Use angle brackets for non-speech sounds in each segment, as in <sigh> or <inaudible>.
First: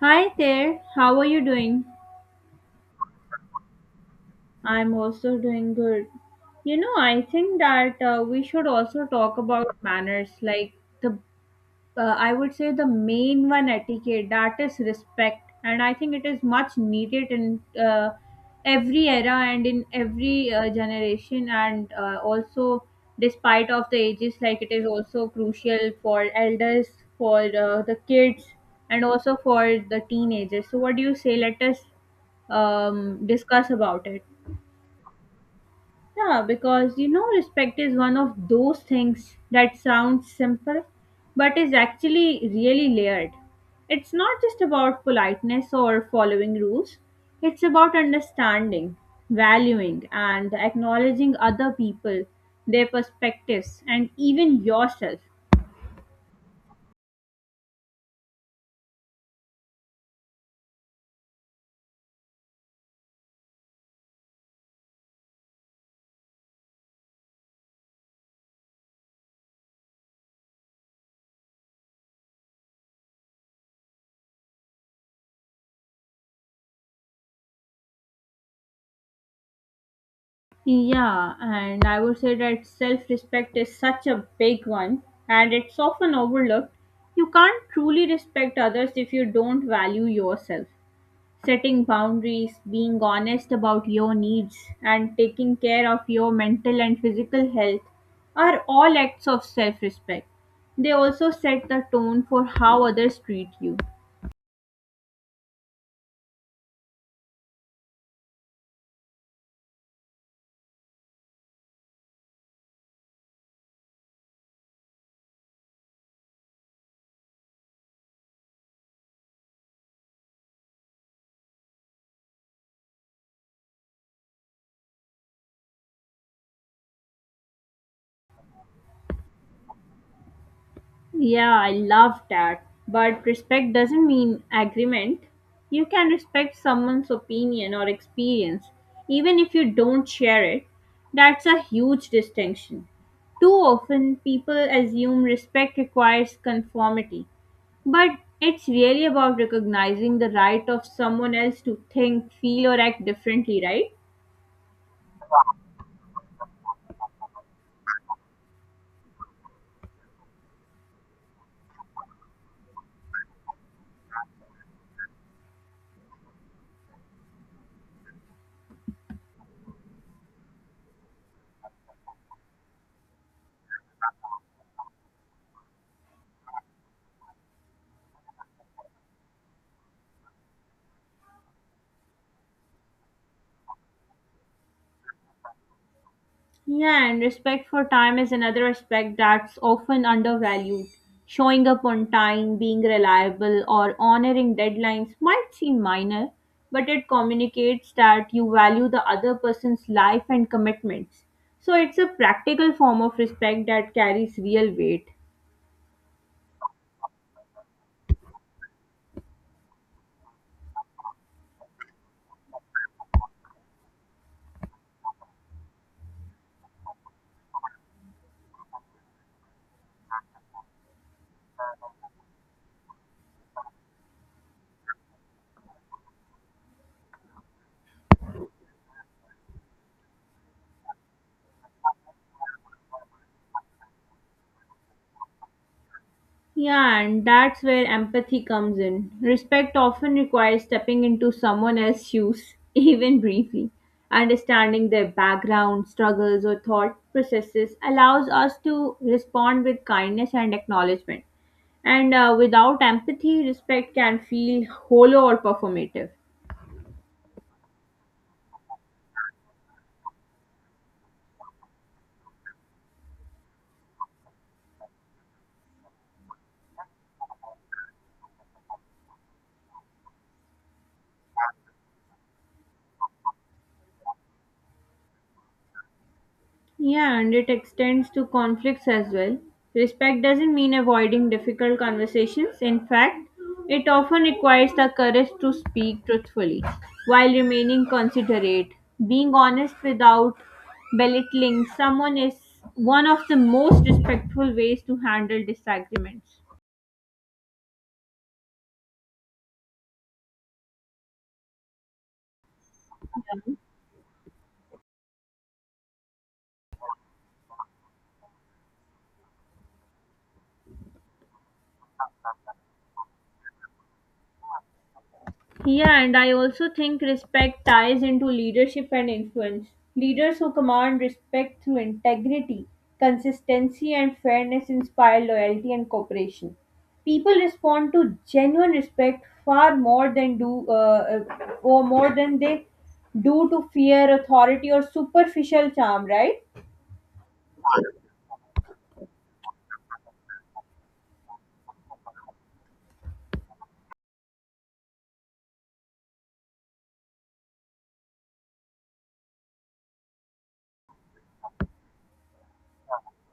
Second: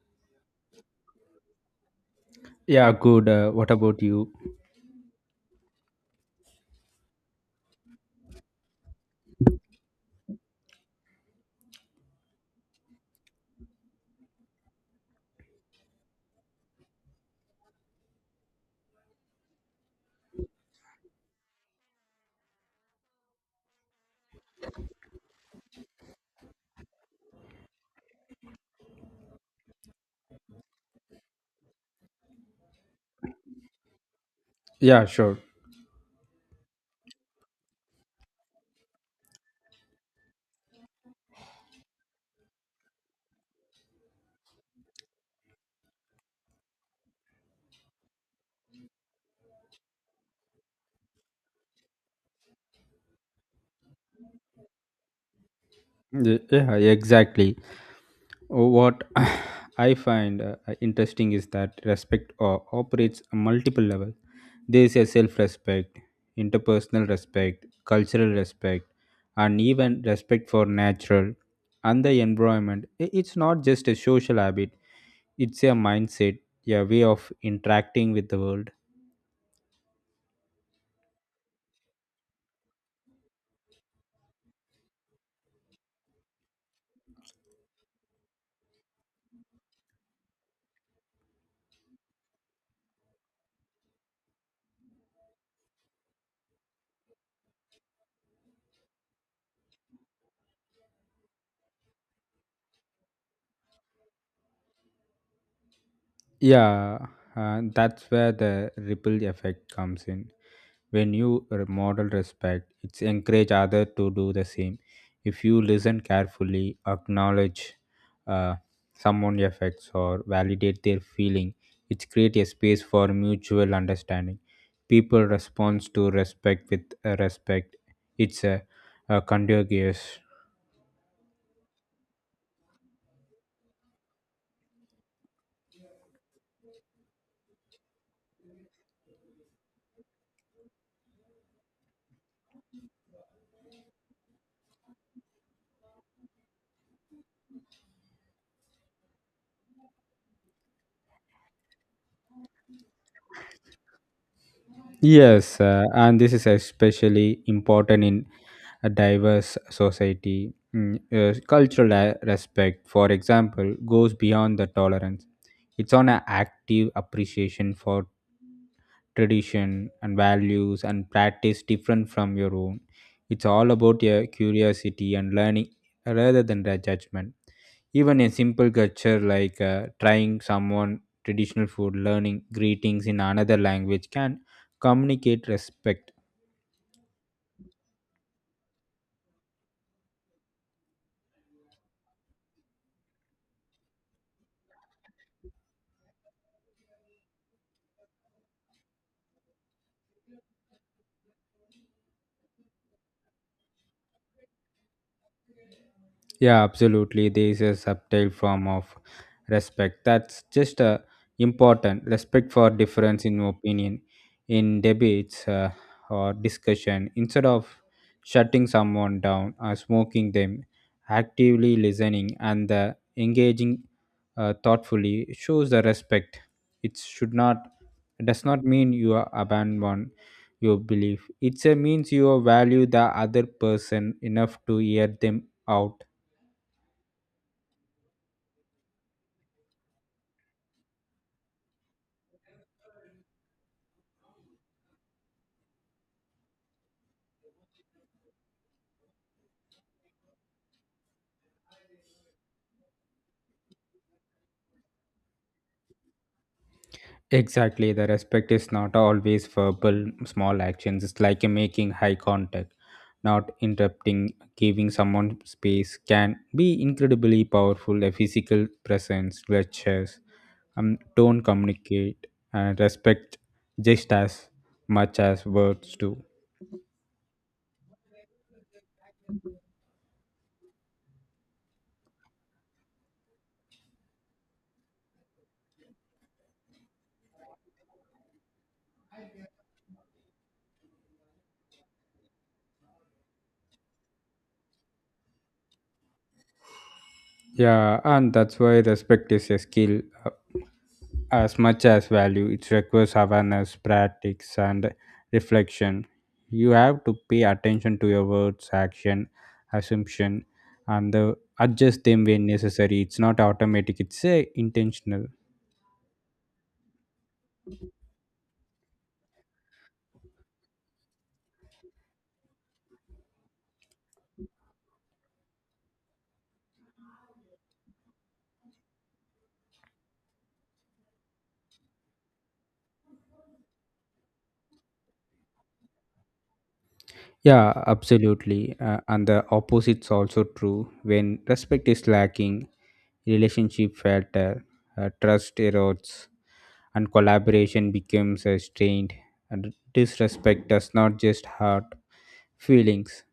Hi there, how are you doing? Yeah, good. What about you? I'm also doing good. You know, I think that we should also talk about manners, like the I would say the main one etiquette that is respect, and I think it is much needed in every era and in every generation, and also despite of the ages, like it is also crucial for elders, for the kids, and also for the teenagers. So, what do you say? Let us discuss about it. Yeah, sure. Yeah, because you know, respect is one of those things that sounds simple but is actually really layered. It's not just about politeness or following rules, it's about understanding, valuing, and acknowledging other people, their perspectives, and even yourself. Yeah, exactly. What <sighs> I find interesting is that respect operates on multiple levels. There is a self-respect, interpersonal respect, cultural respect, and even respect for natural and the environment. It's not just a social habit; it's a mindset, a way of interacting with the world. Yeah, and I would say that self respect is such a big one and it's often overlooked. You can't truly respect others if you don't value yourself. Setting boundaries, being honest about your needs, and taking care of your mental and physical health are all acts of self respect. They also set the tone for how others treat you. Yeah, and that's where the ripple effect comes in. When you model respect, it's encourage other to do the same. If you listen carefully, acknowledge uh, someone's effects or validate their feeling, it's create a space for mutual understanding. People respond to respect with respect. It's a, a contagious. Yeah, I love that. But respect doesn't mean agreement. You can respect someone's opinion or experience, even if you don't share it. That's a huge distinction. Too often, people assume respect requires conformity, but it's really about recognizing the right of someone else to think, feel, or act differently, right? Yes, and this is especially important in a diverse society. Cultural respect, for example, goes beyond the tolerance. It's on an active appreciation for tradition and values and practice different from your own. It's all about your curiosity and learning rather than the judgment. Even a simple culture like trying someone traditional food, learning greetings in another language can communicate respect. Yeah, and respect for time is another aspect that's often undervalued. Showing up on time, being reliable, or honoring deadlines might seem minor, but it communicates that you value the other person's life and commitments. So it's a practical form of respect that carries real weight. Yeah, absolutely. There is a subtle form of respect that's just important. Respect for difference in opinion, in debates or discussion. Instead of shutting someone down or smoking them, actively listening and engaging thoughtfully shows the respect. It should not does not mean you are abandon your belief. It means you value the other person enough to hear them out. Yeah, and that's where empathy comes in. Respect often requires stepping into someone else's shoes, <laughs> even briefly. Understanding their background, struggles, or thought processes allows us to respond with kindness and acknowledgement. And without empathy, respect can feel hollow or performative. Exactly, the respect is not always verbal, small actions. It's like making high contact, not interrupting, giving someone space can be incredibly powerful. A physical presence, gestures, tone communicate, and respect just as much as words do. Yeah, and it extends to conflicts as well. Respect doesn't mean avoiding difficult conversations. In fact, it often requires the courage to speak truthfully while remaining considerate. Being honest without belittling someone is one of the most respectful ways to handle disagreements. Yeah, and that's why respect is a skill as much as value, it requires Yeah. awareness, practice, and reflection. You have to pay attention to your words, action, assumption, and adjust them when necessary. It's not automatic; it's intentional. Yeah, and I also think respect ties into leadership and influence. Leaders who command respect through integrity, consistency, and fairness inspire loyalty and cooperation. People respond to genuine respect far more than do or more than they do to fear, authority, or superficial charm. Right? Yeah, absolutely. And the opposite's also true. When respect is lacking, relationship falter, trust erodes, and collaboration becomes strained. And disrespect does not just hurt; feelings.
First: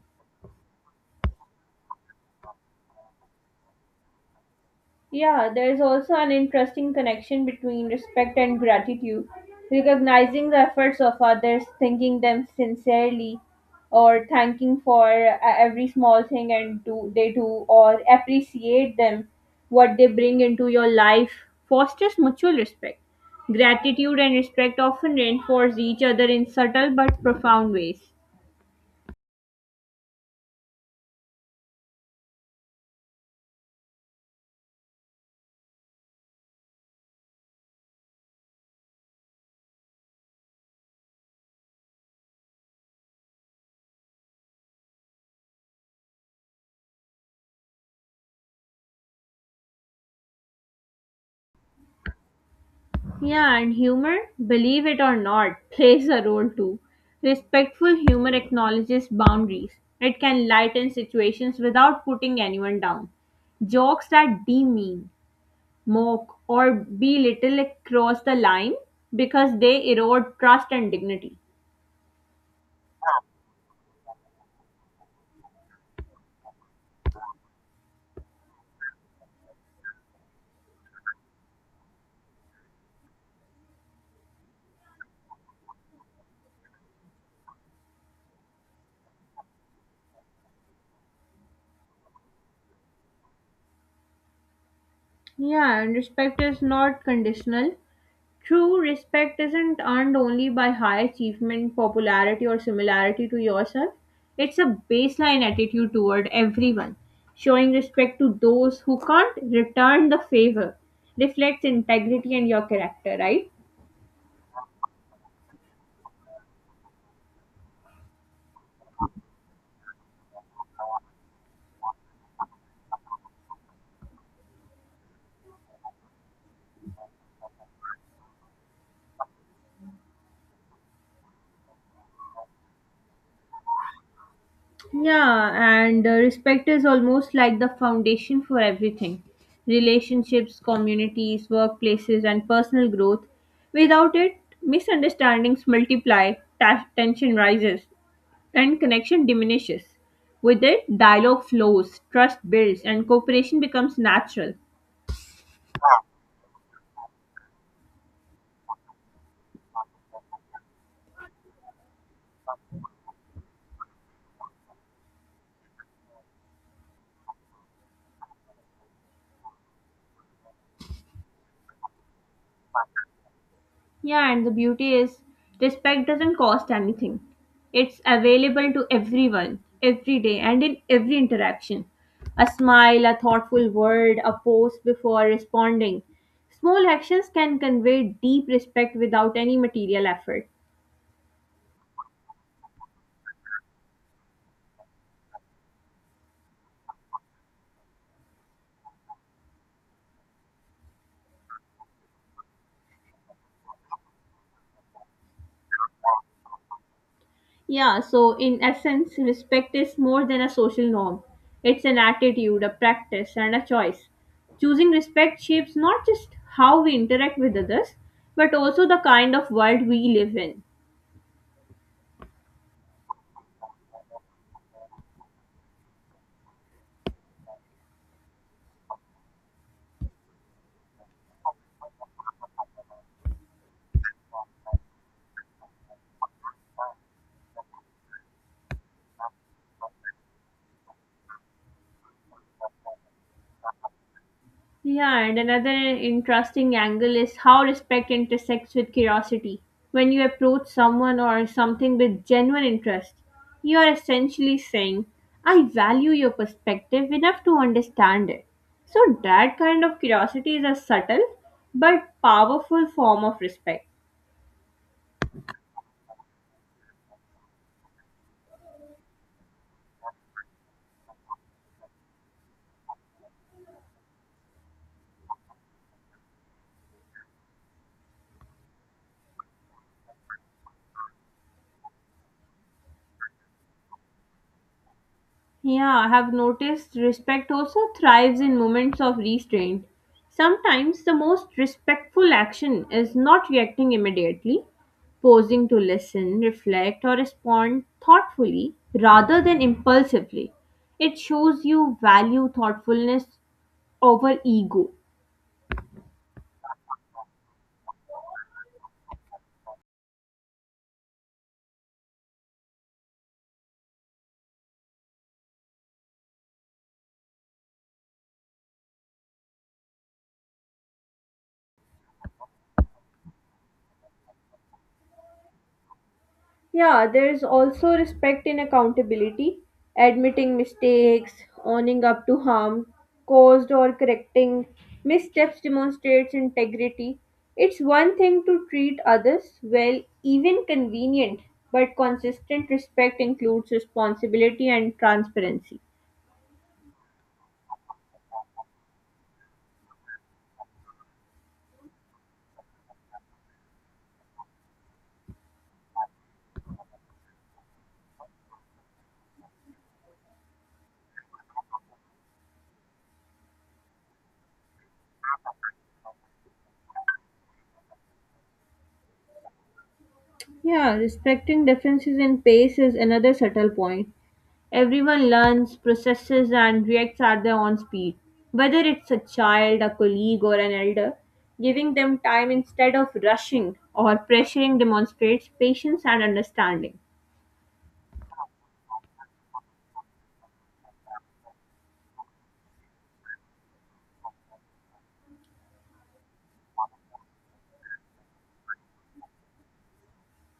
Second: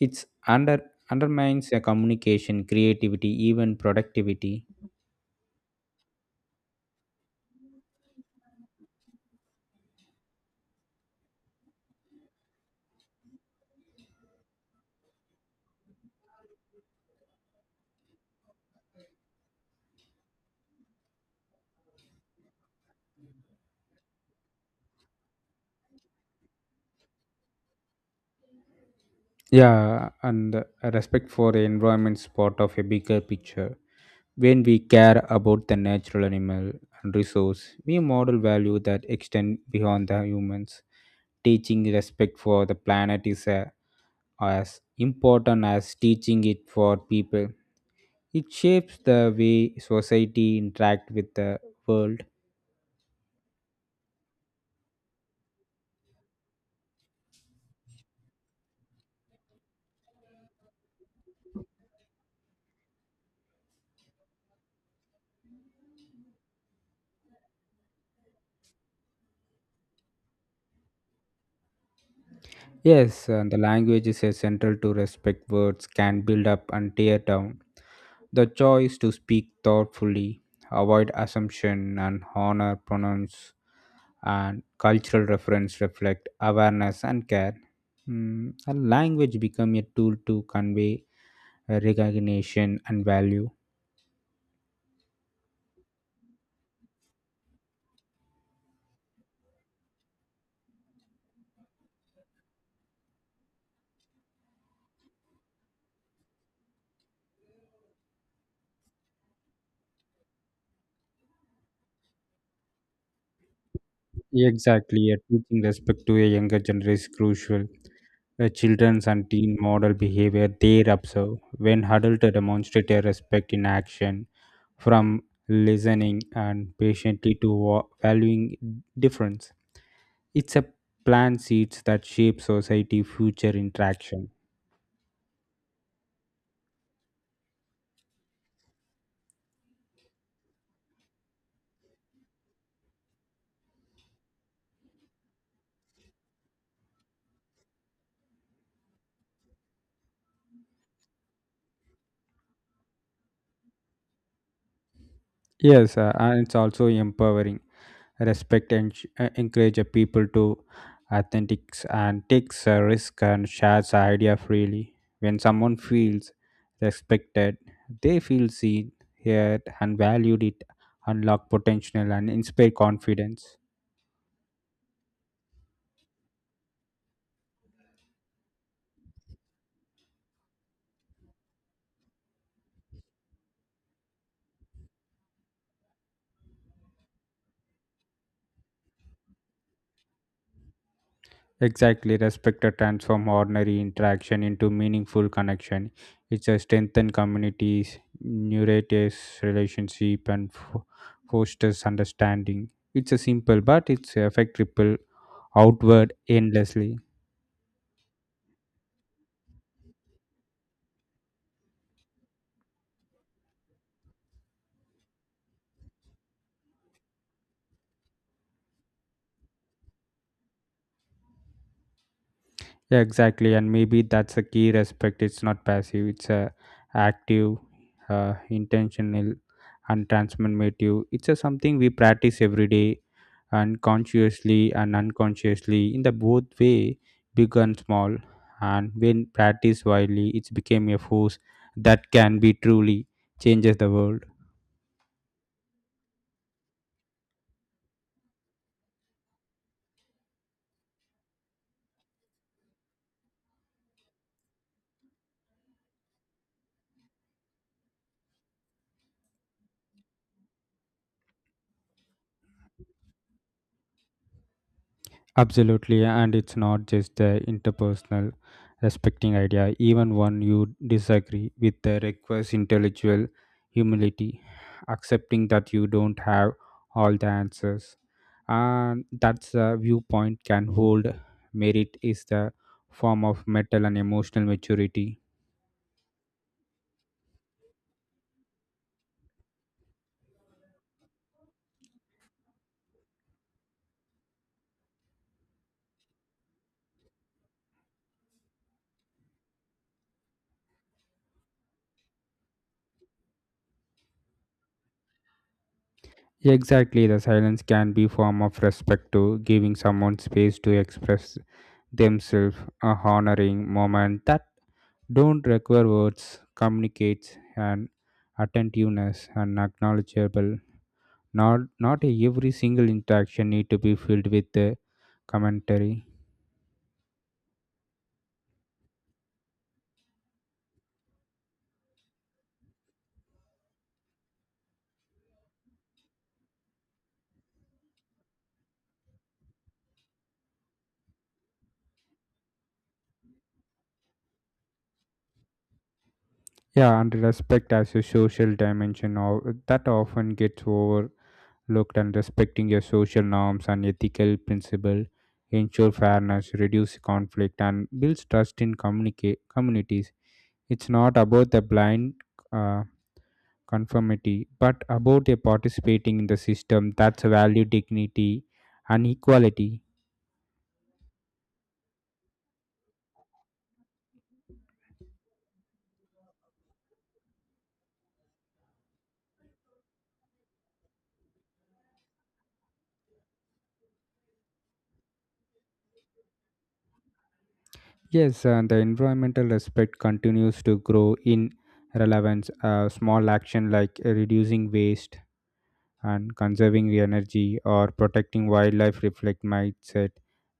It's under undermines your communication, creativity, even productivity. Yeah, there is also an interesting connection between respect and gratitude. Recognizing the efforts of others, thanking them sincerely, or thanking for every small thing and do they do, or appreciate them, what they bring into your life, fosters mutual respect. Gratitude and respect often reinforce each other in subtle but profound ways. Yeah, and respect for the environment's part of a bigger picture. When we care about the natural animal and resource, we model value that extend beyond the humans. Teaching respect for the planet is as important as teaching it for people. It shapes the way society interact with the world. Yeah, and humor, believe it or not, <laughs> plays a role too. Respectful humor acknowledges boundaries. It can lighten situations without putting anyone down. Jokes that demean, mock, or belittle cross the line because they erode trust and dignity. Yes, the language is essential to respect words can build up and tear down. The choice to speak thoughtfully, avoid assumption and honor pronounce and cultural reference reflect awareness and care. Mm, and language become a tool to convey recognition and value. Yeah, and respect is not conditional. True respect isn't earned only by high achievement, popularity, or similarity to yourself. It's a baseline attitude toward everyone. Showing respect to those who can't return the favor reflects integrity and your character, right? Exactly, teaching respect to a younger generation is crucial. The children's and teen model behavior they observe when adults demonstrate a respect in action from listening and patiently to valuing difference. It's a plant seeds that shape society future interaction. Yeah, and respect is almost like the foundation for everything: relationships, communities, workplaces, and personal growth. Without it, misunderstandings multiply, tension rises, and connection diminishes. With it, dialogue flows, trust builds, and cooperation becomes natural. Yes, and it's also empowering. Respect and encourage a people to authentics and takes a risk and shares a idea freely. When someone feels respected, they feel seen, heard, and valued. It unlock potential and inspire confidence. Yeah, and the beauty is respect doesn't cost anything. It's available to everyone, every day, and in every interaction. A smile, a thoughtful word, a pause before responding. Small actions can convey deep respect without any material effort. Exactly, respect to transform ordinary interaction into meaningful connection. It's a strengthen communities, nourishes relationship, and fosters understanding. It's a simple, but it's affect ripple outward endlessly. Yeah, so in essence, respect is more than a social norm. It's an attitude, a practice, and a choice. Choosing respect shapes not just how we interact with others, but also the kind of world we live in. Yeah, exactly, and maybe that's a key respect. It's not passive. It's a active, intentional, and transformative. It's a something we practice every day and consciously and unconsciously in the both way big and small and when practiced widely it became a force that can be truly changes the world. Yeah, and another interesting angle is how respect intersects with curiosity. When you approach someone or something with genuine interest, you are essentially saying, I value your perspective enough to understand it. So, that kind of curiosity is a subtle but powerful form of respect. Absolutely, and it's not just the interpersonal respecting idea, even when you disagree with the requires intellectual humility, accepting that you don't have all the answers. And that's the viewpoint can hold merit is the form of mental and emotional maturity. Yeah, I have noticed respect also thrives in moments of restraint. Sometimes the most respectful action is not reacting immediately, pausing to listen, reflect, or respond thoughtfully rather than impulsively. It shows you value thoughtfulness over ego. Exactly, the silence can be form of respect to giving someone space to express themselves, a honoring moment that don't require words, communicates an attentiveness and acknowledgeable. Not every single interaction need to be filled with a commentary. Yeah, there's also respect in accountability, admitting mistakes, owning up to harm caused or correcting missteps demonstrates integrity. It's one thing to treat others well, even convenient, but consistent respect includes responsibility and transparency. Yeah, and respect as a social dimension of that often gets overlooked and respecting your social norms and ethical principle ensure fairness, reduce conflict and builds trust in communicate communities. It's not about the blind uh, conformity, but about a participating in the system that's a value dignity and equality. Yeah, respecting differences in pace is another subtle point. Everyone learns, processes, and reacts at their own speed, whether it's a child, a colleague, or an elder. Giving them time instead of rushing or pressuring demonstrates patience and understanding. Yes, the environmental aspect continues to grow in relevance. Small action like reducing waste and conserving the energy or protecting wildlife reflect mindset.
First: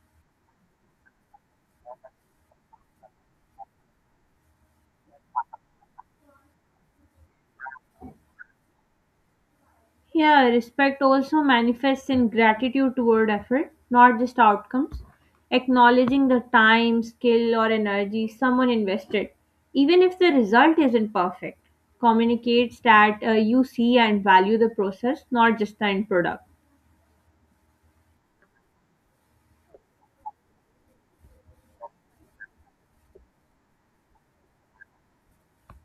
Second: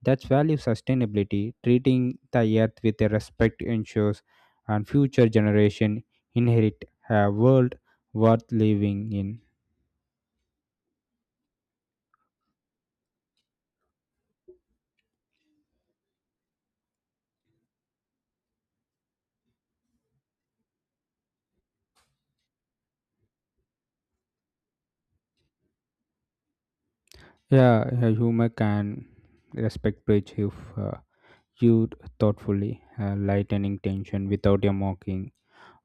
That's value sustainability. Treating the earth with a respect ensures and future generation inherit a world worth living in. Yeah, respect also manifests in gratitude toward effort, not just outcomes. Acknowledging the time, skill, or energy someone invested, even if the result isn't perfect, communicates that you see and value the process, not just the end product. Yeah, yeah, humor can respect bridge if uh, used thoughtfully, lightening tension without a mocking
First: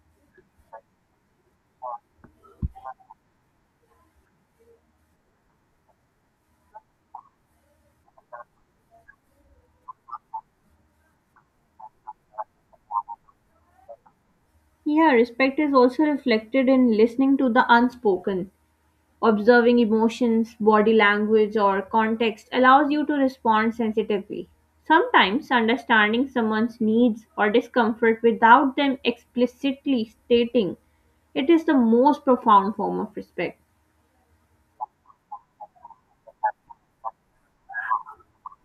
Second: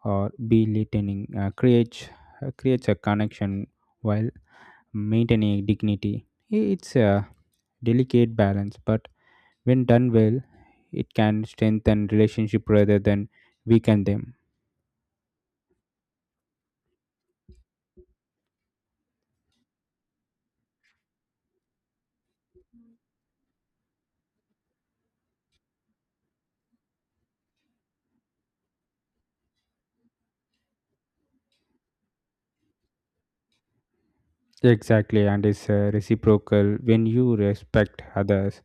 or belittling creates a connection while maintaining dignity. It's a delicate balance, but when done well, it can strengthen relationship rather than weaken them. Yeah, respect is also reflected in listening to the unspoken. Observing emotions, body language, or context allows you to respond sensitively. Sometimes understanding someone's needs or discomfort without them explicitly stating it is the most profound form of respect. Exactly, and it's reciprocal when you respect others.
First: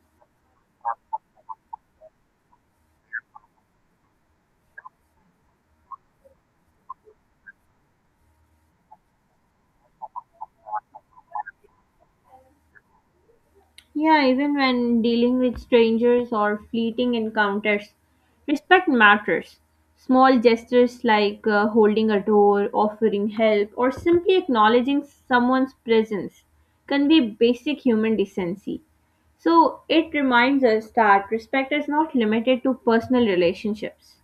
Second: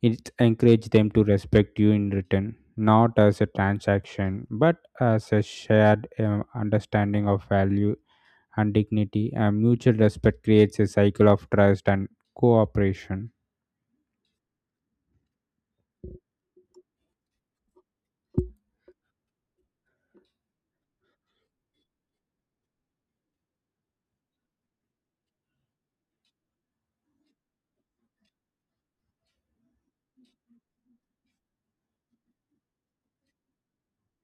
It encourages them to respect you in return, not as a transaction, but as a shared understanding of value and dignity. And mutual respect creates a cycle of trust and cooperation. Yeah, even when dealing with strangers or fleeting encounters, respect matters. Small gestures like holding a door, offering help, or simply acknowledging someone's presence convey basic human decency. So it reminds us that respect is not limited to personal relationships.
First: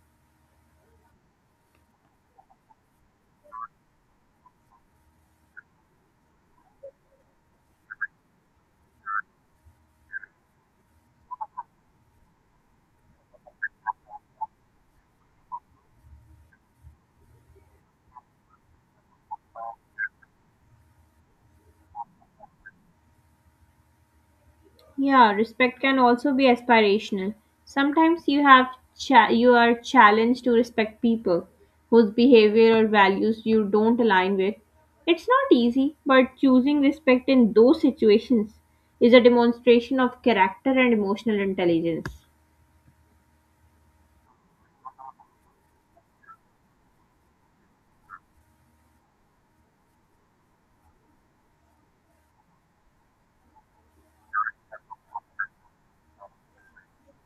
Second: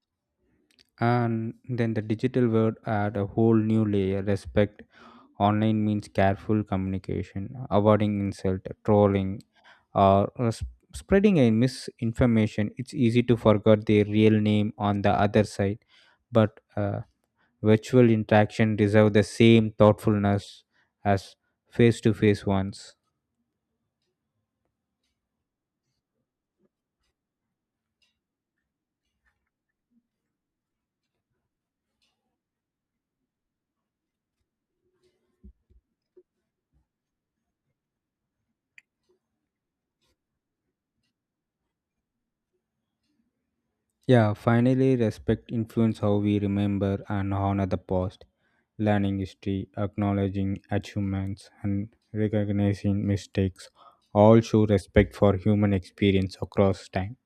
And then the digital world add a whole new layer. Respect online means careful communication, avoiding insult, trolling, or spreading a misinformation. It's easy to forget their real name on the other side, but uh, virtual interaction deserve the same thoughtfulness as face to face ones. Yeah, respect can also be aspirational. Sometimes you are challenged to respect people whose behavior or values you don't align with. It's not easy, but choosing respect in those situations is a demonstration of character and emotional intelligence. Yeah, finally, respect influence how we remember and honor the past, learning history, acknowledging achievements, and recognizing mistakes all show respect for human experience across time.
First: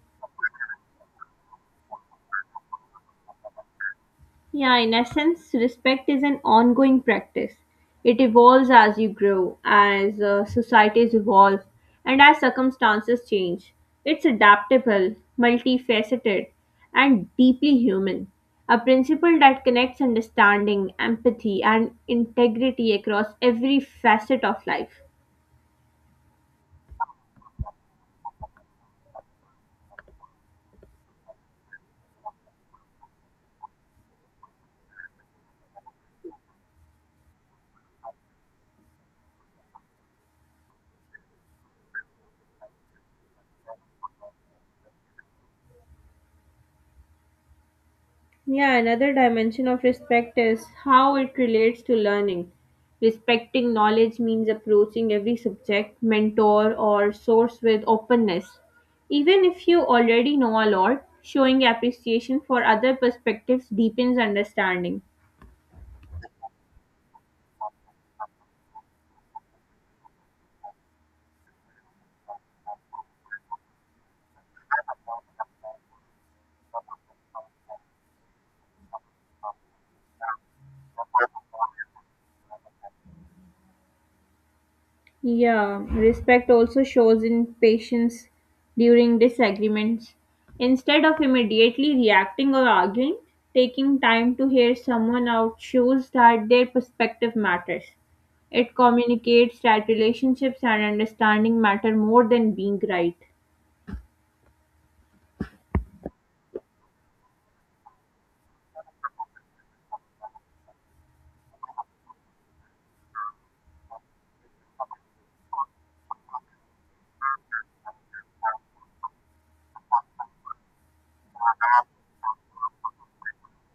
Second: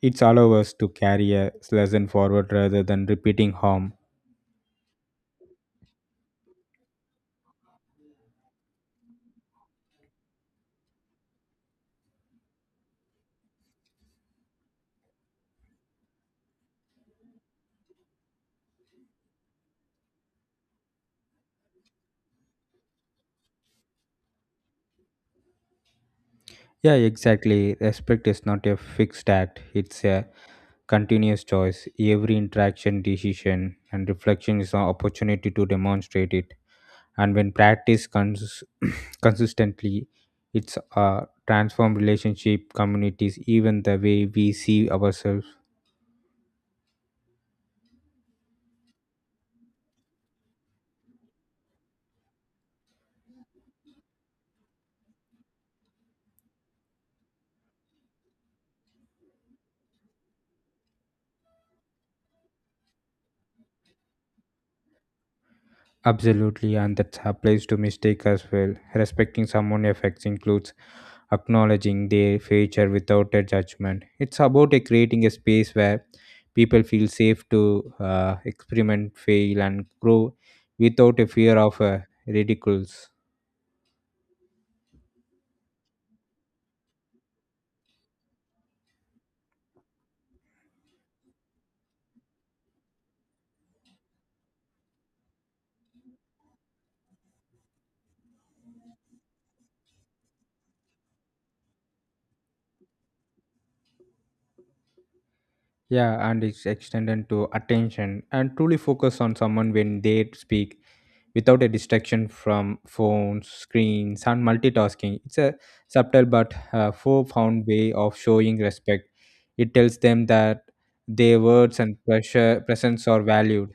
It allows us to carry a lesson forward rather than repeating harm. Yeah, in essence, respect is an ongoing practice. It evolves as you grow, as societies evolve, and as circumstances change. It's adaptable, multifaceted, and deeply human. A principle that connects understanding, empathy, and integrity across every facet of life. Yeah, exactly. Respect is not a fixed act, it's a continuous choice. Every interaction, decision, and reflection is an opportunity to demonstrate it. And when practiced consistently, it's a transform relationship, communities, even the way we see ourselves. Yeah, another dimension of respect is how it relates to learning. Respecting knowledge means approaching every subject, mentor, or source with openness. Even if you already know a lot, showing appreciation for other perspectives deepens understanding. Absolutely, and that applies to mistake as well. Respecting someone's effects includes acknowledging their future without a judgment. It's about creating a space where people feel safe to experiment, fail, and grow without a fear of ridicules. Yeah, respect also shows in patience during disagreements. Instead of immediately reacting or arguing, taking time to hear someone out shows that their perspective matters. It communicates that relationships and understanding matter more than being right. Yeah, and it's extended to attention and truly focus on someone when they speak without a distraction from phones, screens, and multitasking. It's a subtle but profound way of showing respect. It tells them that their words and pressure, presence are valued.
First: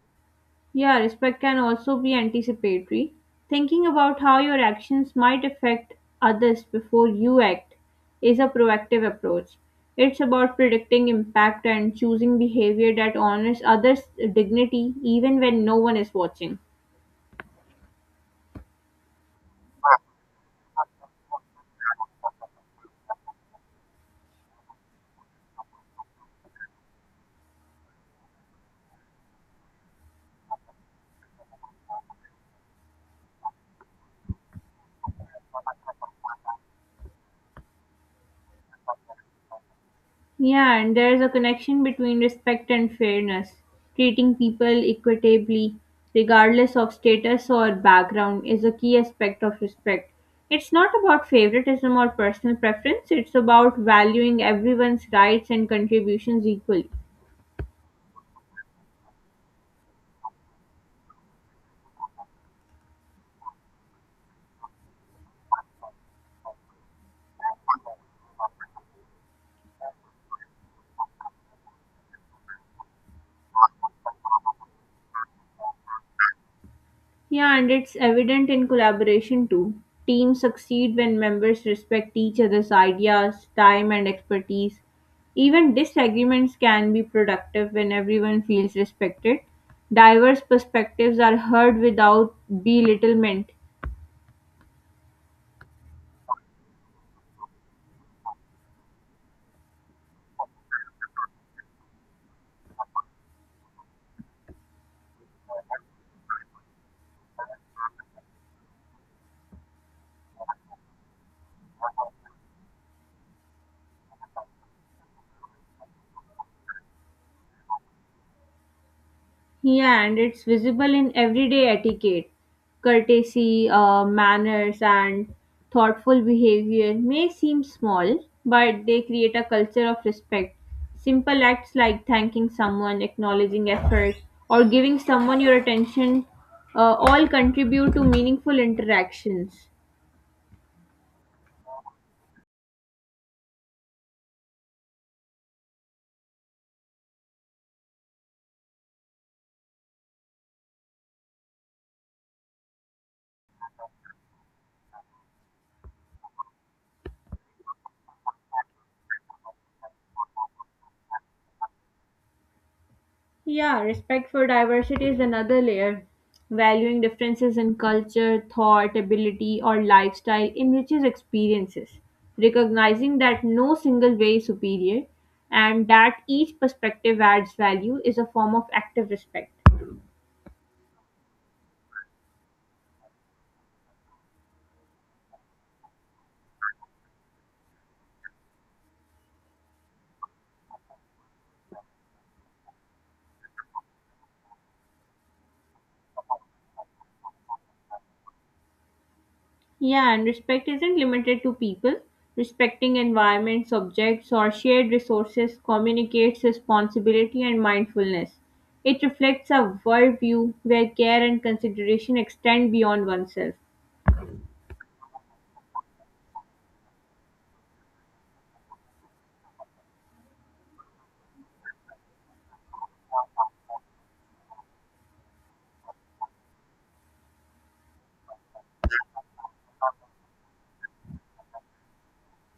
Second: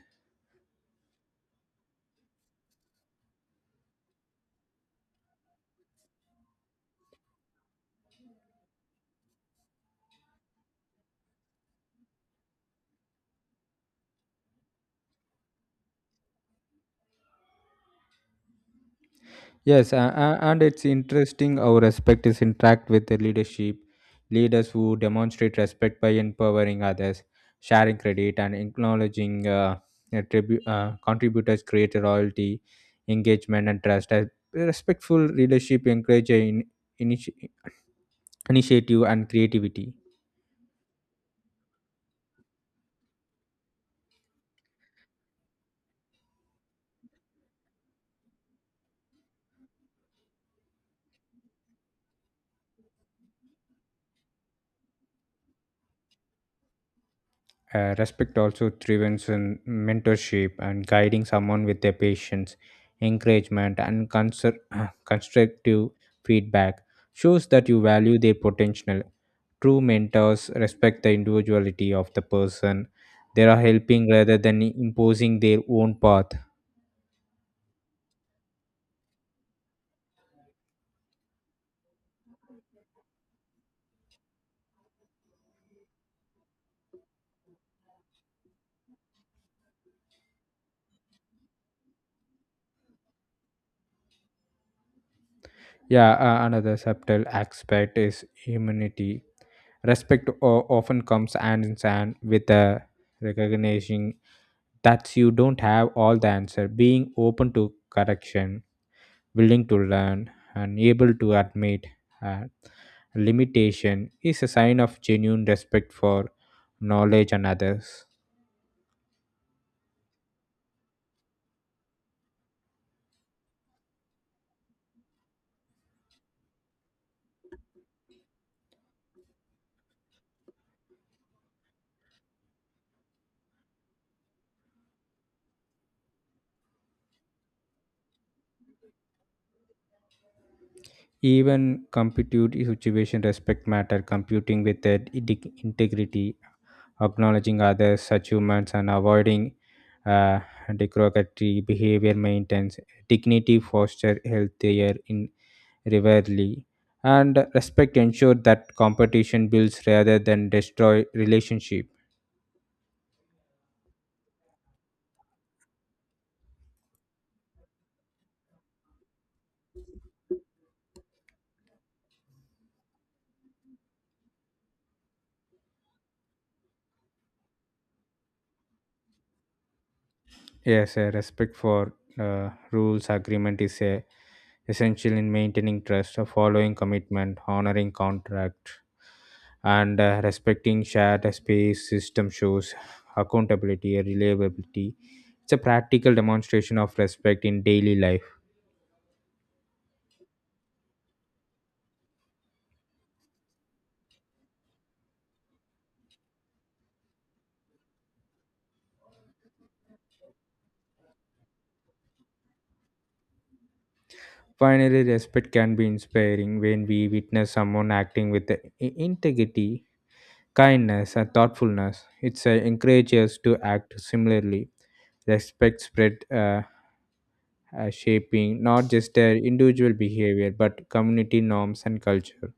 Yeah, respect can also be anticipatory, thinking about how your actions might affect others before you act is a proactive approach. It's about predicting impact and choosing behavior that honors others' dignity even when no one is watching. Yes, and it's interesting how respect is interact with the leadership. Leaders who demonstrate respect by empowering others, sharing credit, and acknowledging contributors create loyalty, engagement, and trust. A respectful leadership encourages initi- initiative and creativity. Yeah, and there's a connection between respect and fairness. Treating people equitably, regardless of status or background, is a key aspect of respect. It's not about favoritism or personal preference, it's about valuing everyone's rights and contributions equally. Respect also thrives in mentorship and guiding someone with their patience, encouragement, and <clears throat> constructive feedback shows that you value their potential. True mentors respect the individuality of the person they are helping rather than imposing their own path. Yeah, and it's evident in collaboration too. Teams succeed when members respect each other's ideas, time, and expertise. Even disagreements can be productive when everyone feels respected. Diverse perspectives are heard without belittlement. Yeah, another subtle aspect is humanity. Respect often comes hand in hand with the recognizing that you don't have all the answer. Being open to correction, willing to learn, and able to admit uh, limitation is a sign of genuine respect for knowledge and others. Yeah, and it's visible in everyday etiquette. Courtesy, manners, and thoughtful behavior may seem small, but they create a culture of respect. Simple acts like thanking someone, acknowledging effort, or giving someone your attention all contribute to meaningful interactions. Even compute situation respect matter, computing with the integrity acknowledging others' achievements and avoiding uh, derogatory behavior maintains dignity, foster healthier in rivalry, and respect ensure that competition builds rather than destroy relationship. Yeah, respect for diversity is another layer. Valuing differences in culture, thought, ability, or lifestyle enriches experiences. Recognizing that no single way is superior and that each perspective adds value is a form of active respect. Yes, a respect for rules agreement is a essential in maintaining trust, following commitment, honoring contract and respecting shared space system shows accountability and reliability. It's a practical demonstration of respect in daily life. Yeah, and respect isn't limited to people. Respecting environment, subjects, or shared resources communicates responsibility and mindfulness. It reflects a worldview where care and consideration extend beyond oneself. Finally, respect can be inspiring when we witness someone acting with integrity, kindness and thoughtfulness. It encourages us to act similarly. Respect spread, shaping not just their individual behavior but community norms and culture.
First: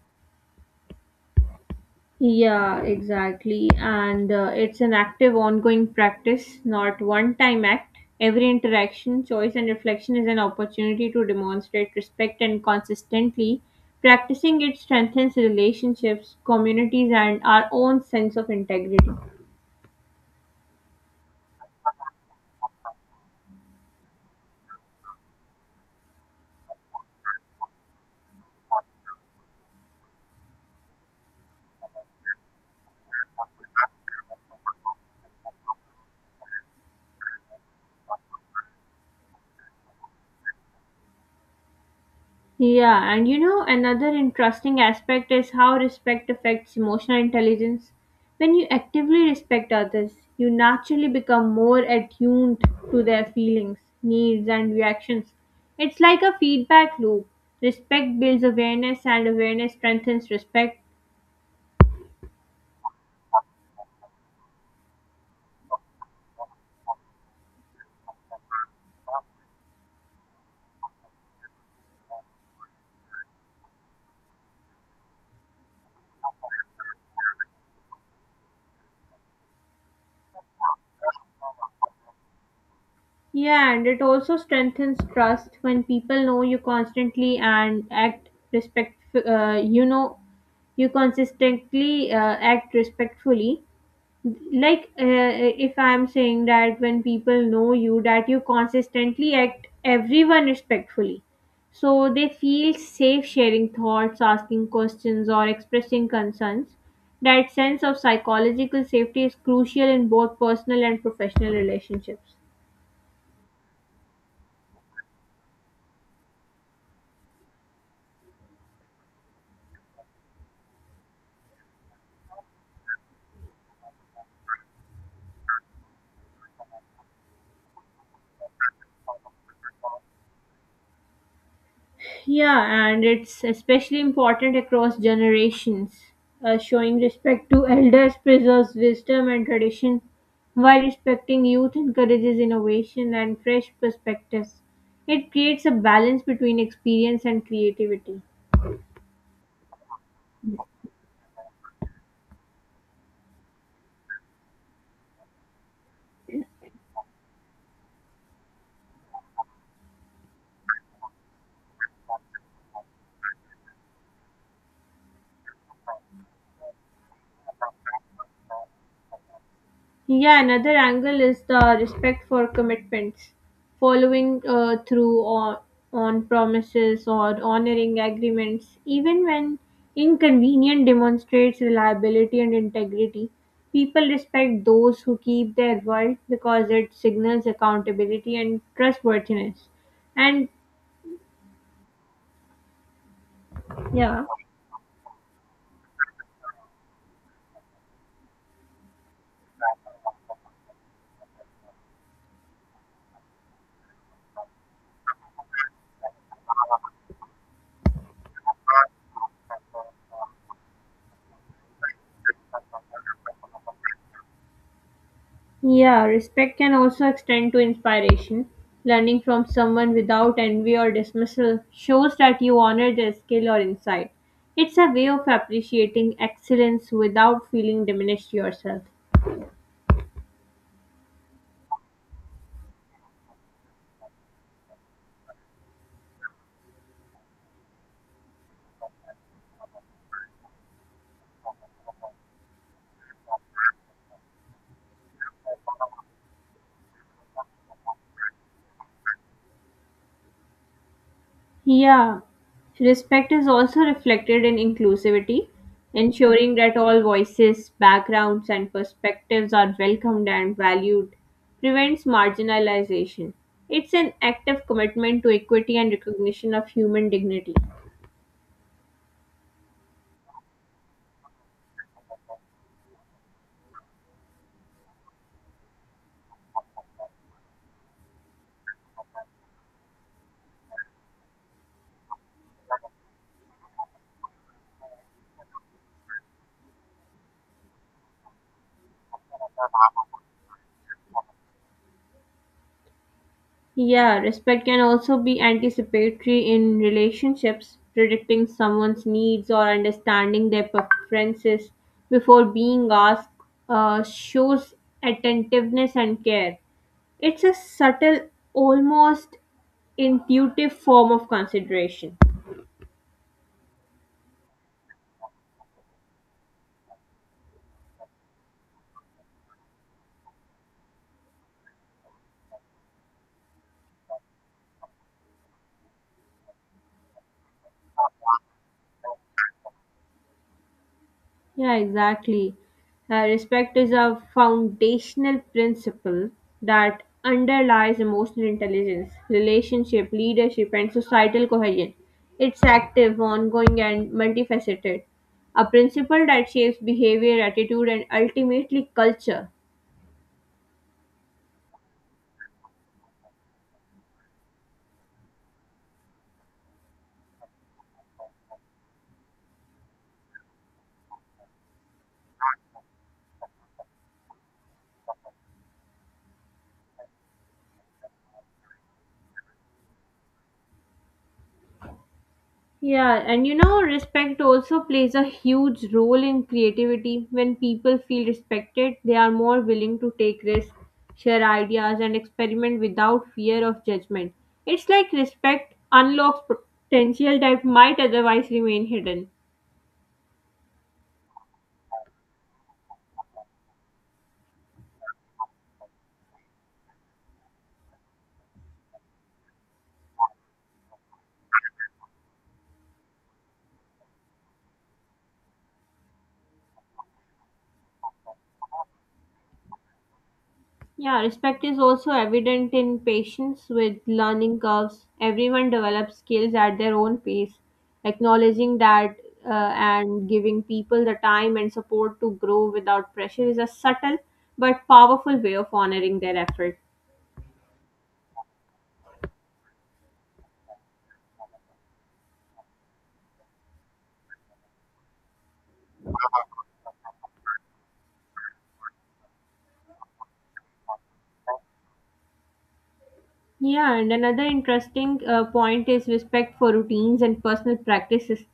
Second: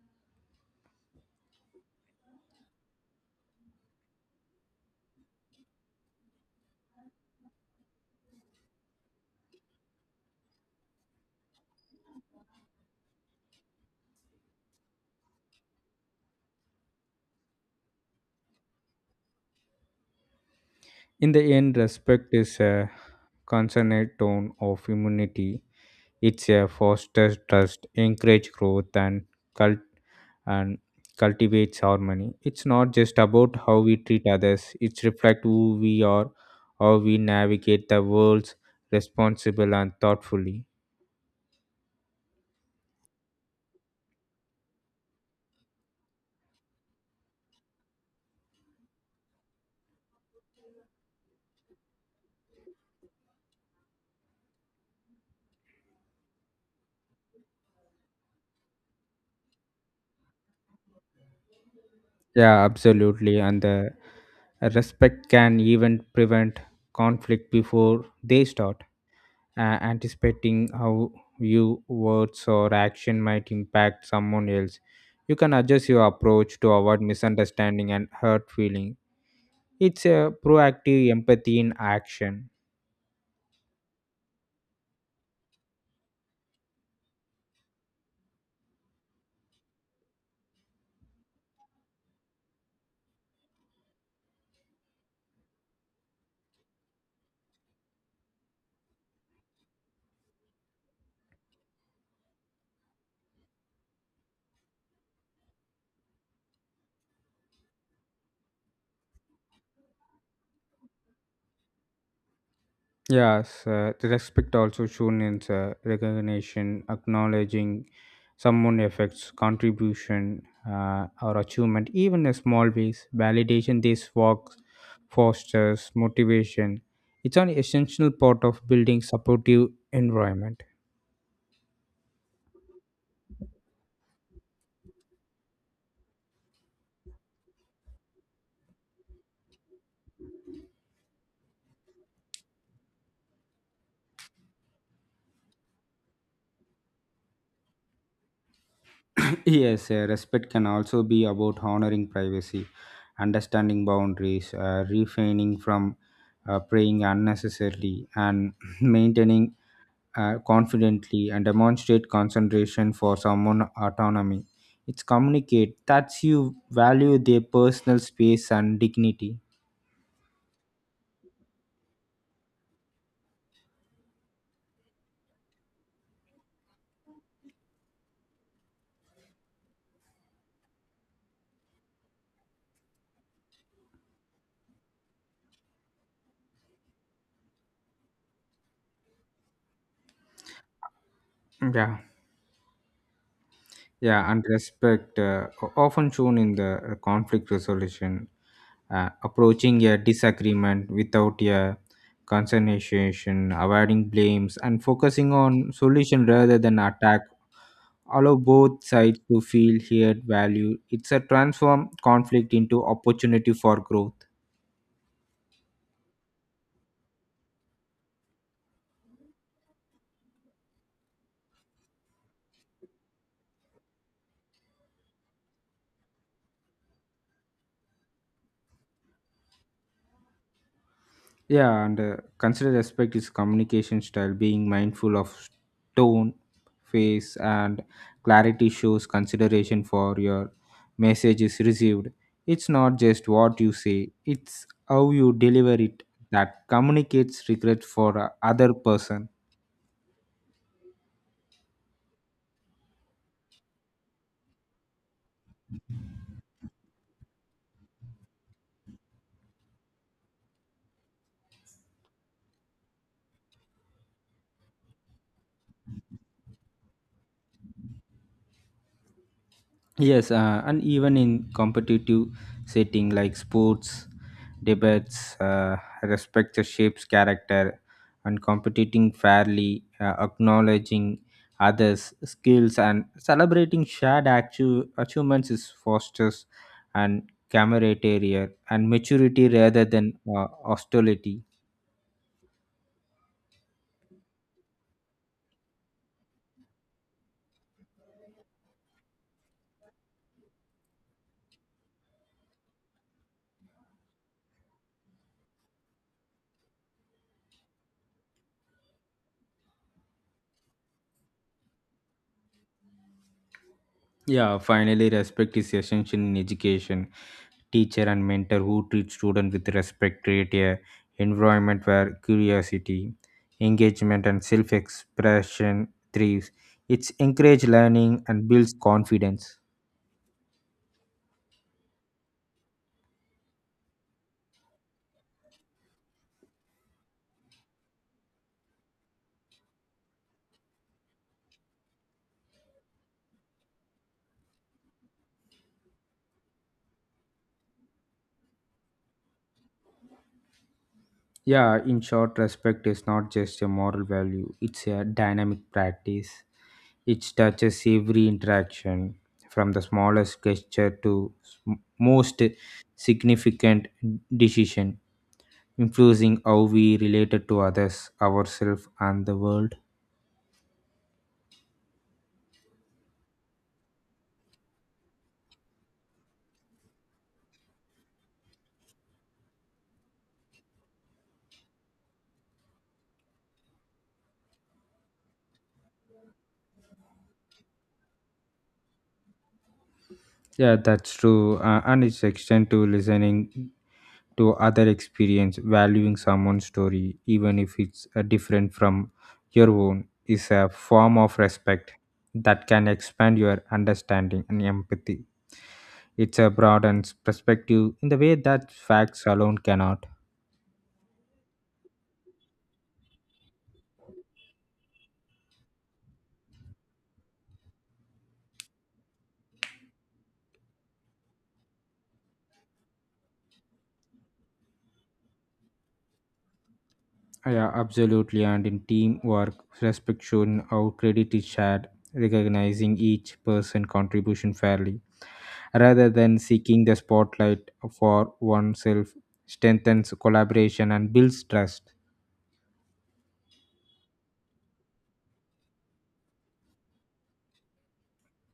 Yeah, exactly. And it's an active, ongoing practice, not one time act. Every interaction, choice, and reflection is an opportunity to demonstrate respect, and consistently practicing it strengthens relationships, communities, and our own sense of integrity. In the end, respect is a consonant tone of humanity. It's a fosters trust, encourage growth, and cult and cultivates harmony. It's not just about how we treat others. It's reflect who we are, how we navigate the world responsible and thoughtfully. Yeah, and you know, another interesting aspect is how respect affects emotional intelligence. When you actively respect others, you naturally become more attuned to their feelings, needs, and reactions. It's like a feedback loop. Respect builds awareness, and awareness strengthens respect. Yeah, absolutely. And the respect can even prevent conflict before they start. Anticipating how you words or action might impact someone else, you can adjust your approach to avoid misunderstanding and hurt feeling. It's a proactive empathy in action. Yeah, and it also strengthens trust when people know you constantly and act respect. You know, you consistently act respectfully like if I'm saying that when people know you that you consistently act everyone respectfully, so they feel safe sharing thoughts, asking questions, or expressing concerns. That sense of psychological safety is crucial in both personal and professional relationships. Yes, the respect also shown in recognition, acknowledging someone effects, contribution, or achievement, even in small ways. Validation these works fosters motivation. It's an essential part of building supportive environment. Yeah, and it's especially important across generations. Showing respect to elders preserves wisdom and tradition, while respecting youth encourages innovation and fresh perspectives. It creates a balance between experience and creativity. <coughs> <clears throat> Yes, respect can also be about honoring privacy, understanding boundaries, refraining from praying unnecessarily, and <coughs> <clears throat> maintaining confidently and demonstrate concentration for someone autonomy. It's communicate that you value their personal space and dignity. Yeah, another angle is the respect for commitments, following on promises or honoring agreements, even when inconvenient, demonstrates reliability and integrity. People respect those who keep their word because it signals accountability and trustworthiness. And Yeah, yeah. yeah, and respect often shown in the conflict resolution, approaching a disagreement without a conciliation, avoiding blames, and focusing on solution rather than attack. Allow both sides to feel heard, value. It's a transform conflict into opportunity for growth. Yeah, respect can also extend to inspiration. Learning from someone without envy or dismissal shows that you honor their skill or insight. It's a way of appreciating excellence without feeling diminished yourself. Yeah, and considered aspect is communication style. Being mindful of tone, face, and clarity shows consideration for your message is received. It's not just what you say; it's how you deliver it that communicates regret for other person. Yeah, respect is also reflected in inclusivity, ensuring that all voices, backgrounds, and perspectives are welcomed and valued prevents marginalization. It's an active commitment to equity and recognition of human dignity. Yes, and even in competitive setting like sports, debates, respect the shape's character, and competing fairly, acknowledging others' skills, and celebrating shared achievements is fosters and camaraderie and maturity rather than hostility. Yeah, respect can also be anticipatory in relationships, predicting someone's needs or understanding their preferences before being asked shows attentiveness and care. It's a subtle, almost intuitive form of consideration. Yeah, finally, respect is essential in education. Teacher and mentor who treat student with respect create a environment where curiosity, engagement, and self-expression thrives. It's encourage learning and builds confidence. Yeah, exactly. Respect is a foundational principle that underlies emotional intelligence, relationship, leadership, and societal cohesion. It's active, ongoing, and multifaceted. A principle that shapes behavior, attitude, and ultimately culture. Yeah, in short, respect is not just a moral value; it's a dynamic practice. It touches every interaction, from the smallest gesture to s- most significant decision, influencing how we related to others, ourselves, and the world. Yeah, and you know, respect also plays a huge role in creativity. When people feel respected, they are more willing to take risks, share ideas, and experiment without fear of judgment. It's like respect unlocks potential that might otherwise remain hidden. Yeah, that's true. And it's extend to listening to other experience, valuing someone's story, even if it's different from your own, is a form of respect that can expand your understanding and empathy. It's a broadens perspective in the way that facts alone cannot. Yeah, respect is also evident in patience with learning curves. Everyone develops skills at their own pace. Acknowledging that and giving people the time and support to grow without pressure is a subtle but powerful way of honoring their effort. Yeah, absolutely. And in teamwork, respect shown, how credit is shared, recognizing each person contribution fairly, rather than seeking the spotlight for oneself, strengthens collaboration and builds trust. Yeah, and another interesting point is respect for routines and personal practices.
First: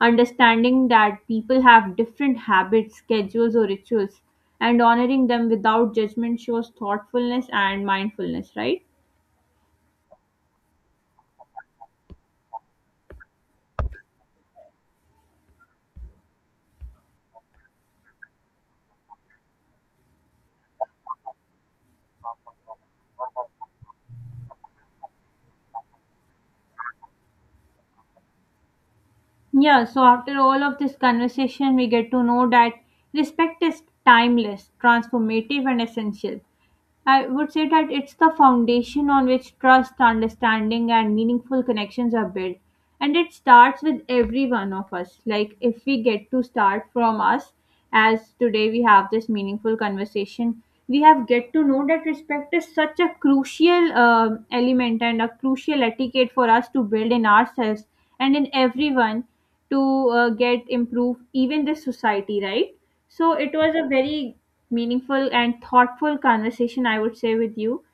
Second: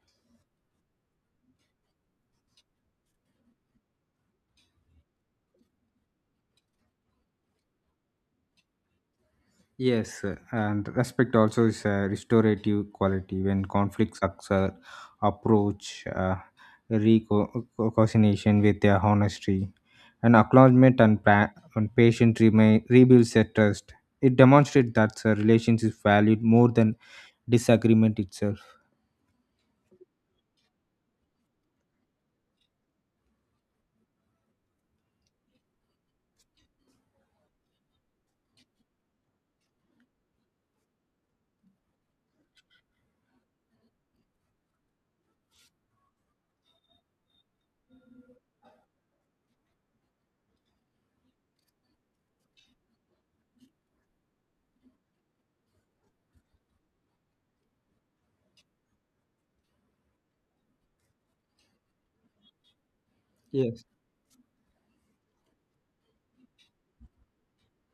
Understanding that people have different habits, schedules, or rituals, and honoring them without judgment shows thoughtfulness and mindfulness, right? Yes, and respect also is a restorative quality when conflicts occur, approach reconciliation with their honesty, and acknowledgement and and patient remain, rebuilds a trust. It demonstrates that the relations is valued more than disagreement itself. Yeah, so after all of this conversation, we get to know that respect is timeless, transformative, and essential. I would say that it's the foundation on which trust, understanding, and meaningful connections are built. And it starts with every one of us. Like, if we get to start from us, as today we have this meaningful conversation, we have get to know that respect is such a crucial element and a crucial etiquette for us to build in ourselves and in everyone to get improved, even this society, right? So it was Yes. a very meaningful and thoughtful conversation, I would say, with you.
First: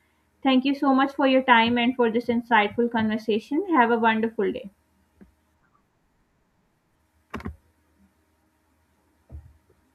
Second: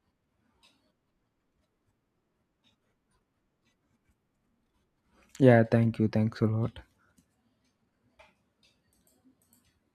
Thank you so much for your time and for this insightful conversation. Have a wonderful day. Yeah. Thank you. Thanks a lot.